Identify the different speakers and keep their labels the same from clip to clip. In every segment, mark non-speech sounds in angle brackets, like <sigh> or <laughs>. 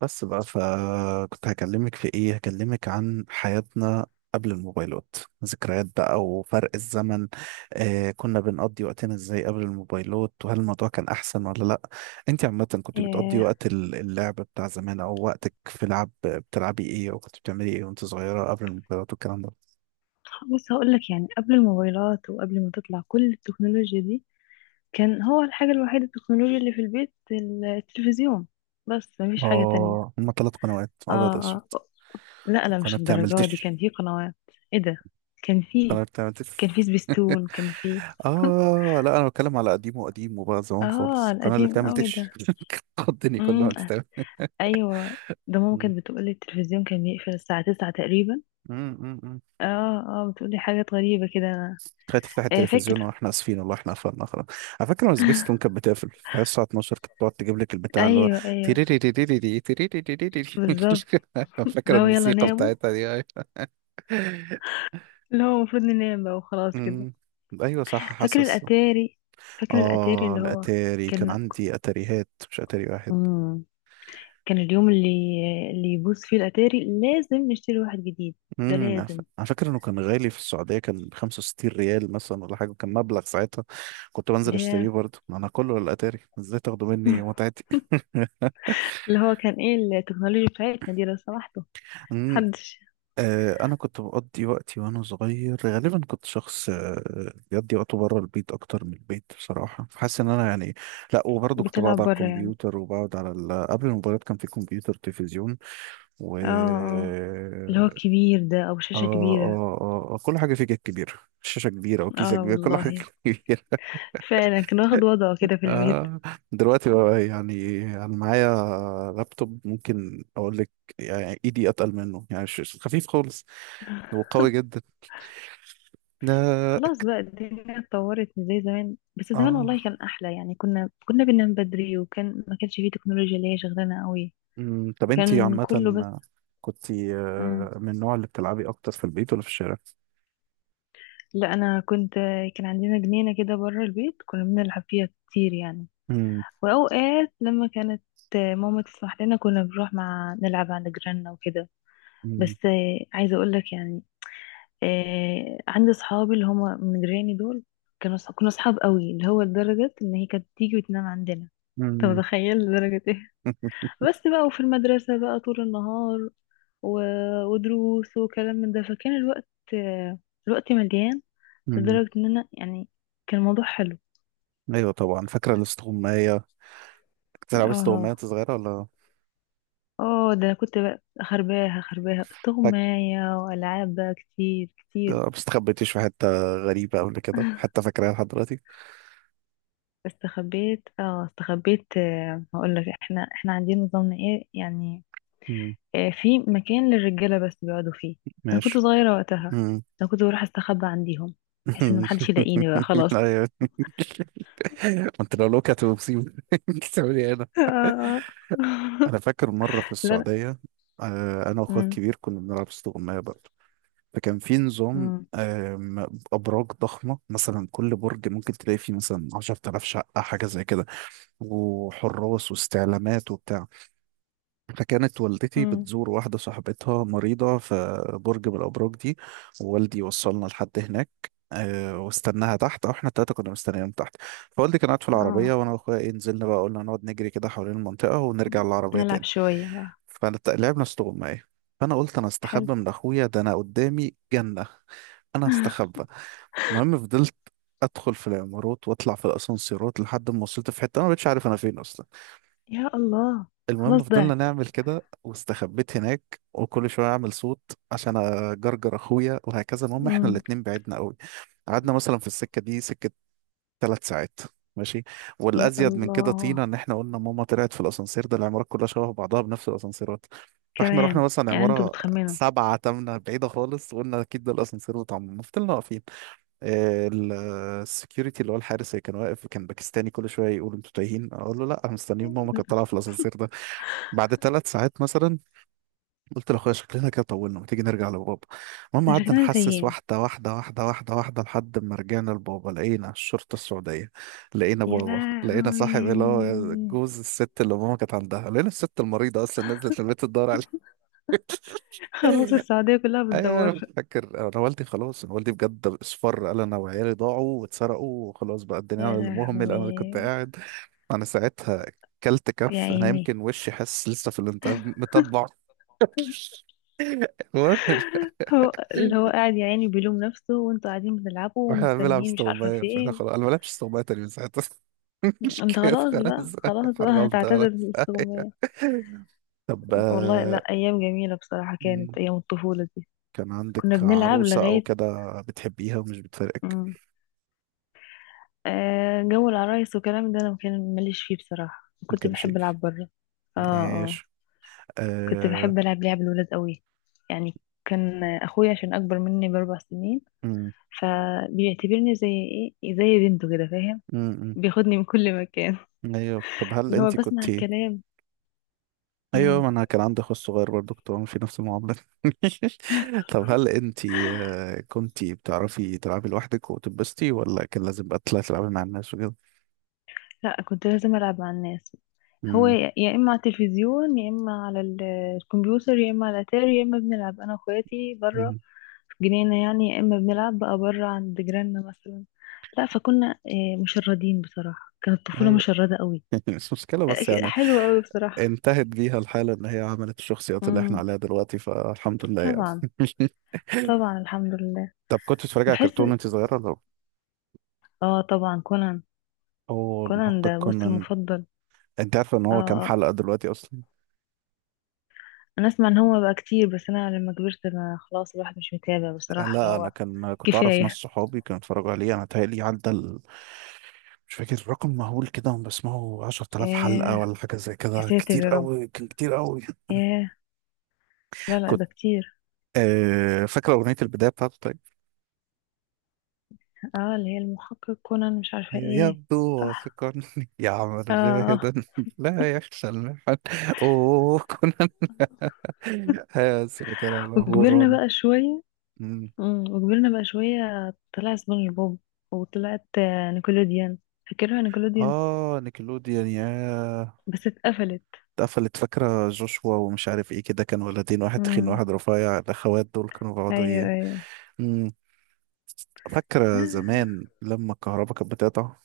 Speaker 1: بس بقى فكنت هكلمك في ايه هكلمك عن حياتنا قبل الموبايلات. ذكريات بقى وفرق الزمن. كنا بنقضي وقتنا ازاي قبل الموبايلات؟ وهل الموضوع كان احسن ولا لا؟ انت عامة كنت بتقضي
Speaker 2: إيه،
Speaker 1: وقت اللعب بتاع زمان، او وقتك في لعب بتلعبي ايه، او كنت بتعملي ايه وانت صغيرة قبل الموبايلات والكلام ده؟
Speaker 2: بص هقول لك يعني قبل الموبايلات وقبل ما تطلع كل التكنولوجيا دي، كان هو الحاجة الوحيدة التكنولوجيا اللي في البيت التلفزيون. بس مفيش حاجة تانية.
Speaker 1: اه، هما ثلاث قنوات
Speaker 2: اه،
Speaker 1: ابيض واسود.
Speaker 2: اه، لا لا،
Speaker 1: قناة
Speaker 2: مش
Speaker 1: بتعمل
Speaker 2: الدرجة دي، كان في قنوات. ايه ده؟ كان في،
Speaker 1: انا بتعمل
Speaker 2: سبيستون، كان في.
Speaker 1: <laughs>
Speaker 2: <laughs>
Speaker 1: اه لا، انا بتكلم على قديمه قديمه بقى، زمان
Speaker 2: اه،
Speaker 1: خالص، القناه اللي
Speaker 2: القديم
Speaker 1: بتعمل
Speaker 2: قوي ده.
Speaker 1: تش. <laughs> تخضني كل
Speaker 2: امم
Speaker 1: ما تتعمل.
Speaker 2: ايوه، ده ماما
Speaker 1: مم.
Speaker 2: كانت بتقولي التلفزيون كان بيقفل الساعة تسعة تقريبا.
Speaker 1: أمم، أمم، أمم.
Speaker 2: اه، اه، بتقولي حاجات غريبة كده انا.
Speaker 1: خلي تفتح
Speaker 2: إيه،
Speaker 1: التلفزيون
Speaker 2: فاكر.
Speaker 1: واحنا اسفين، والله احنا قفلنا خلاص. على فكره لما سبيس تون كانت بتقفل في الساعه 12، كانت بتقعد تجيب لك البتاع اللي هو
Speaker 2: ايوه ايوه،
Speaker 1: تيريريريريري تيريريريريري.
Speaker 2: بالظبط.
Speaker 1: <laughs> فاكره
Speaker 2: لو يلا
Speaker 1: الموسيقى
Speaker 2: ناموا،
Speaker 1: بتاعتها دي؟ أيوة.
Speaker 2: اللي هو المفروض ننام بقى وخلاص كده.
Speaker 1: أمم. ايوه صح،
Speaker 2: فاكر
Speaker 1: حاسس.
Speaker 2: الاتاري؟
Speaker 1: اه،
Speaker 2: اللي هو
Speaker 1: الاتاري كان
Speaker 2: كان،
Speaker 1: عندي اتاريهات مش اتاري واحد.
Speaker 2: امم كان اليوم اللي يبوظ فيه الاتاري لازم نشتري واحد جديد. ده لازم.
Speaker 1: على فكره انه كان غالي في السعوديه، كان ب 65 ريال مثلا ولا حاجه، كان مبلغ ساعتها. كنت بنزل اشتريه
Speaker 2: ياه.
Speaker 1: برضه، ما انا كله على الاتاري، ازاي تاخدوا مني
Speaker 2: <laughs>
Speaker 1: متعتي؟ <laughs>
Speaker 2: اللي هو كان ايه التكنولوجيا بتاعتنا دي لو سمحتوا؟
Speaker 1: امم
Speaker 2: محدش.
Speaker 1: انا كنت بقضي وقتي وانا صغير، غالبا كنت شخص بيقضي وقته بره البيت اكتر من البيت بصراحه، فحاسس ان انا يعني. لا، وبرضه كنت بقعد
Speaker 2: بتلعب
Speaker 1: على
Speaker 2: بره يعني.
Speaker 1: الكمبيوتر قبل الموبايلات كان في كمبيوتر، تلفزيون و.
Speaker 2: اه، اه، اللي هو الكبير ده، او
Speaker 1: اه،
Speaker 2: شاشة كبيرة.
Speaker 1: اه، اه، كل حاجه فيه كانت كبيره. شاشه كبيره وكيسه
Speaker 2: اه
Speaker 1: كبيره كل حاجه <laughs>
Speaker 2: والله،
Speaker 1: كبيره.
Speaker 2: فعلا كان واخد وضعه كده في البيت.
Speaker 1: آه دلوقتي بقى يعني انا معايا لابتوب، ممكن اقول لك يعني ايدي اتقل منه، يعني خفيف خالص وقوي جدا. لا.
Speaker 2: خلاص بقى، الدنيا اتطورت مش زي زمان، بس زمان
Speaker 1: اه.
Speaker 2: والله كان احلى يعني. كنا بننام بدري، وكان ما كانش فيه تكنولوجيا اللي هي شغلانه قوي،
Speaker 1: طب انتي
Speaker 2: وكان
Speaker 1: عامة
Speaker 2: كله بس.
Speaker 1: كنت
Speaker 2: مم.
Speaker 1: من النوع اللي بتلعبي اكتر في البيت ولا في الشارع؟
Speaker 2: لا انا كنت، كان عندنا جنينه كده بره البيت كنا بنلعب فيها كتير يعني.
Speaker 1: أمم.
Speaker 2: واوقات لما كانت ماما تسمح لنا كنا بنروح مع، نلعب عند جيراننا وكده.
Speaker 1: أمم.
Speaker 2: بس عايزه اقول لك يعني، عندي صحابي اللي هم من جيراني دول، كنا صحاب قوي، اللي هو لدرجه ان هي كانت تيجي وتنام عندنا. انت
Speaker 1: أمم.
Speaker 2: متخيل لدرجه ايه؟
Speaker 1: <laughs>
Speaker 2: بس بقى، وفي المدرسة بقى طول النهار، و... ودروس وكلام من ده، فكان الوقت مليان.
Speaker 1: أمم.
Speaker 2: لدرجة ان انا يعني كان الموضوع حلو.
Speaker 1: ايوه طبعا، فاكرة الاستغماية؟ كنت بتلعبي استغماية
Speaker 2: اه
Speaker 1: وأنت صغيرة ولا؟
Speaker 2: اه، ده انا كنت بقى خرباها خرباها
Speaker 1: فاك...
Speaker 2: استغماية، والعاب بقى كتير كتير.
Speaker 1: ما استخبيتيش في حتة غريبة قبل كده
Speaker 2: <laughs>
Speaker 1: حتى فاكراها لحد دلوقتي؟
Speaker 2: استخبيت، هقول لك احنا، عندنا نظامنا ايه يعني.
Speaker 1: أمم.
Speaker 2: في مكان للرجالة بس بيقعدوا فيه، انا كنت
Speaker 1: ماشي.
Speaker 2: صغيرة وقتها، انا كنت بروح استخبى عنديهم بحيث ان محدش يلاقيني بقى
Speaker 1: <laughs>
Speaker 2: خلاص.
Speaker 1: ايوه. <laughs> ما انت لو لوكت ومصيبه، <laughs> بتعمل ايه هنا؟
Speaker 2: <laughs> آه، آه.
Speaker 1: انا فاكر مره في
Speaker 2: لا لا.
Speaker 1: السعوديه. انا واخويا
Speaker 2: مم.
Speaker 1: الكبير كنا بنلعب استغمايه بقى. فكان في نظام،
Speaker 2: مم.
Speaker 1: ابراج ضخمه مثلا كل برج ممكن تلاقي فيه مثلا 10000 شقه، حاجه زي كده. وحراس واستعلامات وبتاع. فكانت والدتي
Speaker 2: مم.
Speaker 1: بتزور واحدة صاحبتها مريضة في برج من الأبراج دي. ووالدي وصلنا لحد هناك، واستناها تحت، او احنا التلاتة كنا مستنيين تحت. فوالدي كان قاعد في العربية،
Speaker 2: اه،
Speaker 1: وانا واخويا نزلنا بقى، قلنا نقعد نجري كده حوالين المنطقة ونرجع للعربية
Speaker 2: نلعب
Speaker 1: تاني.
Speaker 2: شوية بقى.
Speaker 1: فلعبنا استغماية. فانا قلت انا
Speaker 2: حلو.
Speaker 1: استخبى من اخويا ده، انا قدامي جنة، انا هستخبى. المهم فضلت ادخل في العمارات واطلع في الاسانسيرات، لحد ما وصلت في حتة انا ما بقتش عارف انا فين اصلا.
Speaker 2: يا الله.
Speaker 1: المهم
Speaker 2: خلاص
Speaker 1: فضلنا
Speaker 2: ضعت.
Speaker 1: نعمل كده واستخبيت هناك، وكل شويه اعمل صوت عشان اجرجر اخويا وهكذا. المهم احنا
Speaker 2: مم.
Speaker 1: الاتنين بعدنا قوي. قعدنا مثلا في السكه دي، سكه 3 ساعات. ماشي.
Speaker 2: يا
Speaker 1: والازيد من كده
Speaker 2: الله.
Speaker 1: طينا ان احنا قلنا ماما طلعت في الاسانسير ده، العمارات كلها شبه بعضها بنفس الاسانسيرات. فاحنا رحنا
Speaker 2: كمان،
Speaker 1: مثلا
Speaker 2: يعني انتوا
Speaker 1: عماره
Speaker 2: بتخمنوا.
Speaker 1: سبعة تمنة بعيده خالص، وقلنا اكيد ده الاسانسير بتاع ماما، فضلنا واقفين. السكيورتي اللي هو الحارس اللي كان واقف، كان باكستاني، كل شويه يقول انتوا تايهين، اقول له لا، انا مستنيين ماما كانت طالعه في الاسانسير ده. بعد 3 ساعات مثلا، قلت لاخويا شكلنا كده طولنا، ما تيجي نرجع لبابا. المهم
Speaker 2: أنا
Speaker 1: قعدنا
Speaker 2: شكلنا
Speaker 1: نحسس
Speaker 2: تايهين.
Speaker 1: واحده واحده واحده واحده واحده، لحد ما رجعنا لبابا لقينا الشرطه السعوديه. لقينا
Speaker 2: يا
Speaker 1: بابا، لقينا
Speaker 2: لهوي،
Speaker 1: صاحب اللي هو جوز الست اللي ماما كانت عندها، لقينا الست المريضه اصلا نزلت البيت تدور عليه.
Speaker 2: خلاص
Speaker 1: <laughs>
Speaker 2: السعودية كلها
Speaker 1: ايوه،
Speaker 2: بتدور.
Speaker 1: انا فاكر انا والدي بجد اصفر، قال انا وعيالي ضاعوا واتسرقوا، وخلاص بقى الدنيا،
Speaker 2: يا
Speaker 1: انا اللي مهمل، انا اللي كنت
Speaker 2: لهوي.
Speaker 1: قاعد. انا ساعتها كلت
Speaker 2: يا
Speaker 1: كف، انا
Speaker 2: عيني.
Speaker 1: يمكن وشي حاسس لسه في الانتباه متبع. <laughs> المهم. <laughs>
Speaker 2: هو اللي هو قاعد يا عيني بيلوم نفسه، وانتوا قاعدين بتلعبوا
Speaker 1: واحنا بنلعب
Speaker 2: ومستنيين، مش عارفة
Speaker 1: استغماية،
Speaker 2: في
Speaker 1: فانا
Speaker 2: ايه.
Speaker 1: خلاص، انا ما بلعبش استغماية تاني من ساعتها. <laughs> مش
Speaker 2: انت
Speaker 1: كده
Speaker 2: خلاص بقى،
Speaker 1: خلاص،
Speaker 2: خلاص بقى
Speaker 1: حرمت
Speaker 2: هتعتزل
Speaker 1: خلاص.
Speaker 2: الاستغماية.
Speaker 1: طب،
Speaker 2: والله لا، ايام جميله بصراحه،
Speaker 1: مم،
Speaker 2: كانت ايام الطفوله دي.
Speaker 1: كان عندك
Speaker 2: كنا بنلعب
Speaker 1: عروسة أو
Speaker 2: لغايه.
Speaker 1: كده بتحبيها ومش بتفارقك؟
Speaker 2: امم جو العرايس والكلام ده انا ما كان ماليش فيه بصراحه،
Speaker 1: ما
Speaker 2: كنت
Speaker 1: كانش
Speaker 2: بحب
Speaker 1: يجي.
Speaker 2: العب بره. اه، اه،
Speaker 1: ماشي.
Speaker 2: كنت
Speaker 1: آه...
Speaker 2: بحب العب لعب الولاد قوي يعني. كان اخويا عشان اكبر مني باربع سنين،
Speaker 1: مم.
Speaker 2: فبيعتبرني زي، زي بنته كده، فاهم؟
Speaker 1: مم.
Speaker 2: بياخدني من كل مكان،
Speaker 1: مم. أيوه. طب
Speaker 2: <laughs>
Speaker 1: هل
Speaker 2: اللي هو
Speaker 1: أنت كنت.
Speaker 2: بسمع الكلام.
Speaker 1: أيوه،
Speaker 2: مم.
Speaker 1: ما أنا كان عندي أخو صغير برضه كنت بعمل في نفس المعاملة. <laughs> طب هل أنت كنت بتعرفي تلعبي لوحدك وتتبسطي، ولا كان لازم بقى تطلعي تلعبي مع الناس؟
Speaker 2: لا كنت لازم ألعب مع الناس. هو
Speaker 1: مم.
Speaker 2: يا، إما على التلفزيون، يا إما على الكمبيوتر، يا إما على الأتاري، يا إما بنلعب أنا وأخواتي برا
Speaker 1: مم.
Speaker 2: في جنينة يعني، يا إما بنلعب بقى برا عند جيراننا مثلا. لا فكنا، مشردين بصراحة، كانت الطفولة
Speaker 1: هي.
Speaker 2: مشردة قوي.
Speaker 1: <laughs> مش مشكلة بس يعني.
Speaker 2: حلوة قوي بصراحة.
Speaker 1: انتهت بيها الحالة ان هي عملت الشخصيات اللي احنا
Speaker 2: امم
Speaker 1: عليها دلوقتي، فالحمد لله يعني.
Speaker 2: طبعا،
Speaker 1: <laughs>
Speaker 2: طبعا الحمد لله.
Speaker 1: طب كنت بتتفرج على
Speaker 2: بحس،
Speaker 1: كرتون وانت صغيرة ولا؟
Speaker 2: اه، طبعا كونان.
Speaker 1: اوه،
Speaker 2: كونان
Speaker 1: المحقق
Speaker 2: ده بص
Speaker 1: كونان!
Speaker 2: المفضل.
Speaker 1: انت عارفة ان
Speaker 2: اه،
Speaker 1: هو كام
Speaker 2: آه.
Speaker 1: حلقة دلوقتي اصلا؟
Speaker 2: انا اسمع ان هو بقى كتير، بس انا لما كبرت ما، خلاص الواحد مش متابع بصراحة، اللي
Speaker 1: لا، انا
Speaker 2: هو
Speaker 1: كنت اعرف ناس
Speaker 2: كفاية.
Speaker 1: صحابي كانوا اتفرجوا عليه، انا تهيألي مش فاكر رقم مهول كده، هم بسمعه 10000 حلقة
Speaker 2: ايه؟
Speaker 1: ولا حاجة زي
Speaker 2: يا
Speaker 1: كده،
Speaker 2: ساتر
Speaker 1: كتير
Speaker 2: يا رب.
Speaker 1: قوي كان كتير قوي.
Speaker 2: ايه؟ لا
Speaker 1: <laughs>
Speaker 2: لا،
Speaker 1: كنت
Speaker 2: ده كتير.
Speaker 1: فاكرة أغنية البداية بتاعته؟
Speaker 2: اه، اللي هي المحقق كونان مش عارفة
Speaker 1: أيوة،
Speaker 2: ايه.
Speaker 1: يبدو
Speaker 2: صح.
Speaker 1: وثقني، يعمل زاهدا
Speaker 2: اه،
Speaker 1: <laughs> لا يخشى المحن. اوه كنا اسف، كان على
Speaker 2: وكبرنا
Speaker 1: غوران.
Speaker 2: بقى شوية
Speaker 1: <laughs> مم.
Speaker 2: وكبرنا بقى شوية، طلع سبونج بوب، وطلعت نيكولوديان. فاكرها نيكولوديان،
Speaker 1: اه، نيكلوديان. يا،
Speaker 2: بس اتقفلت.
Speaker 1: اتقفلت. فاكرة جوشوا ومش عارف ايه كده كانوا ولدين، واحد تخين
Speaker 2: امم
Speaker 1: واحد رفيع، الاخوات دول كانوا بيقعدوا
Speaker 2: ايوه
Speaker 1: ايه؟
Speaker 2: ايوه.
Speaker 1: مم. فاكرة زمان لما الكهرباء كانت بتقطع؟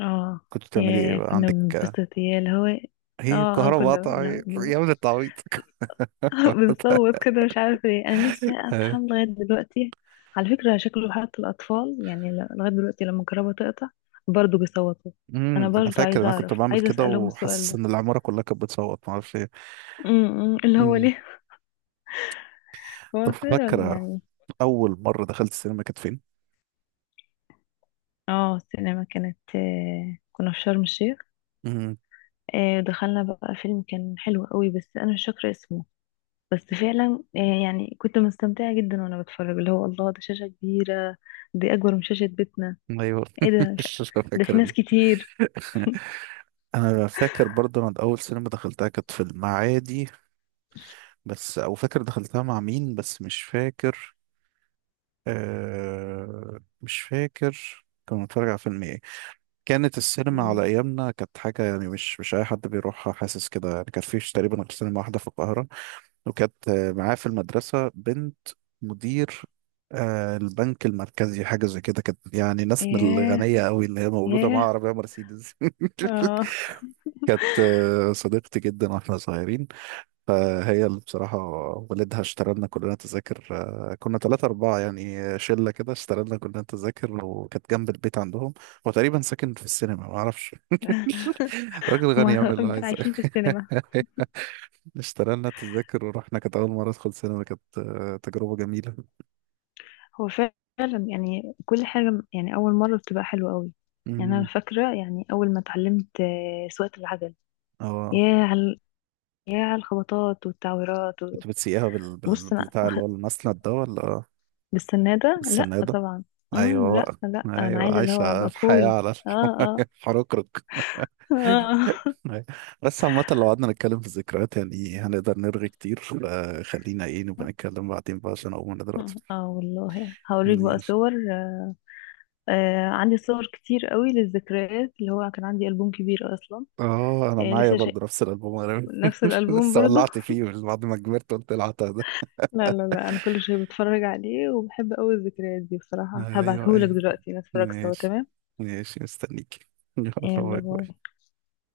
Speaker 2: اه،
Speaker 1: كنت بتعملي ايه
Speaker 2: يا
Speaker 1: بقى
Speaker 2: كنا
Speaker 1: عندك؟
Speaker 2: بنتبسط، يا اللي هو إيه؟
Speaker 1: هي
Speaker 2: اه اه،
Speaker 1: الكهرباء
Speaker 2: كنا
Speaker 1: قطعت،
Speaker 2: لا،
Speaker 1: يا ابن التعويض!
Speaker 2: <laughs> بنصوت كده مش عارفة ليه، أنا نفسي أفهم
Speaker 1: <laughs>
Speaker 2: لغاية دلوقتي. على فكرة شكله حتى الأطفال يعني، لغاية دلوقتي لما الكهرباء تقطع برضه بيصوتوا. أنا
Speaker 1: انا
Speaker 2: برضه
Speaker 1: فاكر
Speaker 2: عايزة
Speaker 1: انا كنت
Speaker 2: أعرف،
Speaker 1: بعمل
Speaker 2: عايزة
Speaker 1: كده،
Speaker 2: أسألهم السؤال
Speaker 1: وحاسس
Speaker 2: ده،
Speaker 1: ان العماره كلها كانت بتصوت ما اعرفش ايه.
Speaker 2: م- م، اللي هو
Speaker 1: امم
Speaker 2: ليه. <laughs>
Speaker 1: طب
Speaker 2: هو فعلا
Speaker 1: فاكره
Speaker 2: يعني.
Speaker 1: اول مره دخلت السينما كانت فين؟
Speaker 2: اه، السينما كانت، كنا في شرم الشيخ.
Speaker 1: امم.
Speaker 2: دخلنا بقى فيلم كان حلو قوي، بس أنا مش فاكرة اسمه. بس فعلا، يعني كنت مستمتعة جدا وأنا بتفرج، اللي هو الله ده شاشة كبيرة، دي أكبر من شاشة بيتنا.
Speaker 1: ايوه. <laughs>
Speaker 2: ايه ده؟ مش
Speaker 1: مش
Speaker 2: ده في
Speaker 1: فاكر
Speaker 2: ناس كتير.
Speaker 1: <laughs> انا فاكر برضه، انا اول سينما دخلتها كانت في المعادي، بس او فاكر دخلتها مع مين بس مش فاكر. مش فاكر كنا بنتفرج على فيلم ايه. كانت السينما على
Speaker 2: مم.
Speaker 1: ايامنا كانت حاجه يعني مش اي حد بيروحها، حاسس كده يعني، كان فيش تقريبا غير سينما واحده في القاهره. وكانت معاه في المدرسة بنت مدير البنك المركزي حاجة زي كده، كانت يعني ناس من
Speaker 2: ياه
Speaker 1: الغنية قوي، اللي هي مولودة مع
Speaker 2: ياه.
Speaker 1: عربية مرسيدس.
Speaker 2: اه،
Speaker 1: <laughs> كانت صديقتي جدا واحنا صغيرين، فهي اللي بصراحة والدها اشترى لنا كلنا تذاكر. كنا ثلاثة أربعة يعني، شلة كده، اشترى لنا كلنا تذاكر، وكانت جنب البيت عندهم. هو تقريبا ساكن في السينما ما أعرفش. <laughs> راجل غني يعمل
Speaker 2: هما
Speaker 1: اللي
Speaker 2: <laughs>
Speaker 1: عايزه.
Speaker 2: عايشين في السينما.
Speaker 1: <laughs> اشترينا التذاكر ورحنا، كانت أول مرة أدخل سينما، كانت تجربة جميلة.
Speaker 2: هو فعلا يعني كل حاجة يعني أول مرة بتبقى حلوة قوي. يعني أنا
Speaker 1: امم
Speaker 2: فاكرة يعني أول ما اتعلمت سواقة العجل.
Speaker 1: اه،
Speaker 2: ياه على، الخبطات والتعويرات
Speaker 1: كنت بتسيقها
Speaker 2: بص أنا
Speaker 1: بالبتاع اللي هو المسند ده ولا
Speaker 2: بالسنة ده لأ
Speaker 1: السنادة؟
Speaker 2: طبعا. مم،
Speaker 1: أيوه
Speaker 2: لأ
Speaker 1: بقى،
Speaker 2: لأ، أنا
Speaker 1: أيوه،
Speaker 2: عايزة اللي هو
Speaker 1: عايشة
Speaker 2: أبقى
Speaker 1: الحياة
Speaker 2: كول.
Speaker 1: على
Speaker 2: اه، اه،
Speaker 1: <laughs> الحركرك.
Speaker 2: اه.
Speaker 1: أيوة. بس عامة لو قعدنا نتكلم في الذكريات يعني هنقدر نرغي كتير، فخلينا نبقى نتكلم بعدين بقى عشان أقوم أنا دلوقتي.
Speaker 2: <laughs> اه والله هوريك بقى
Speaker 1: ماشي.
Speaker 2: صور. عندي صور كتير قوي للذكريات، اللي هو كان عندي ألبوم كبير أصلا.
Speaker 1: اه، انا
Speaker 2: يعني
Speaker 1: معايا
Speaker 2: لسه شيء.
Speaker 1: برضه نفس الالبوم، انا.
Speaker 2: نفس
Speaker 1: <laughs>
Speaker 2: الألبوم
Speaker 1: لسه،
Speaker 2: برضه.
Speaker 1: ولعت فيه من بعد ما كبرت قلت العتها.
Speaker 2: لا لا لا، أنا كل شوية بتفرج عليه وبحب أوي الذكريات دي بصراحة.
Speaker 1: ايوه،
Speaker 2: هبعتهولك
Speaker 1: ايوه.
Speaker 2: دلوقتي نتفرج سوا،
Speaker 1: ماشي.
Speaker 2: تمام.
Speaker 1: ماشي، مستنيك. <laughs> يلا.
Speaker 2: يلا
Speaker 1: باي
Speaker 2: باي.
Speaker 1: باي.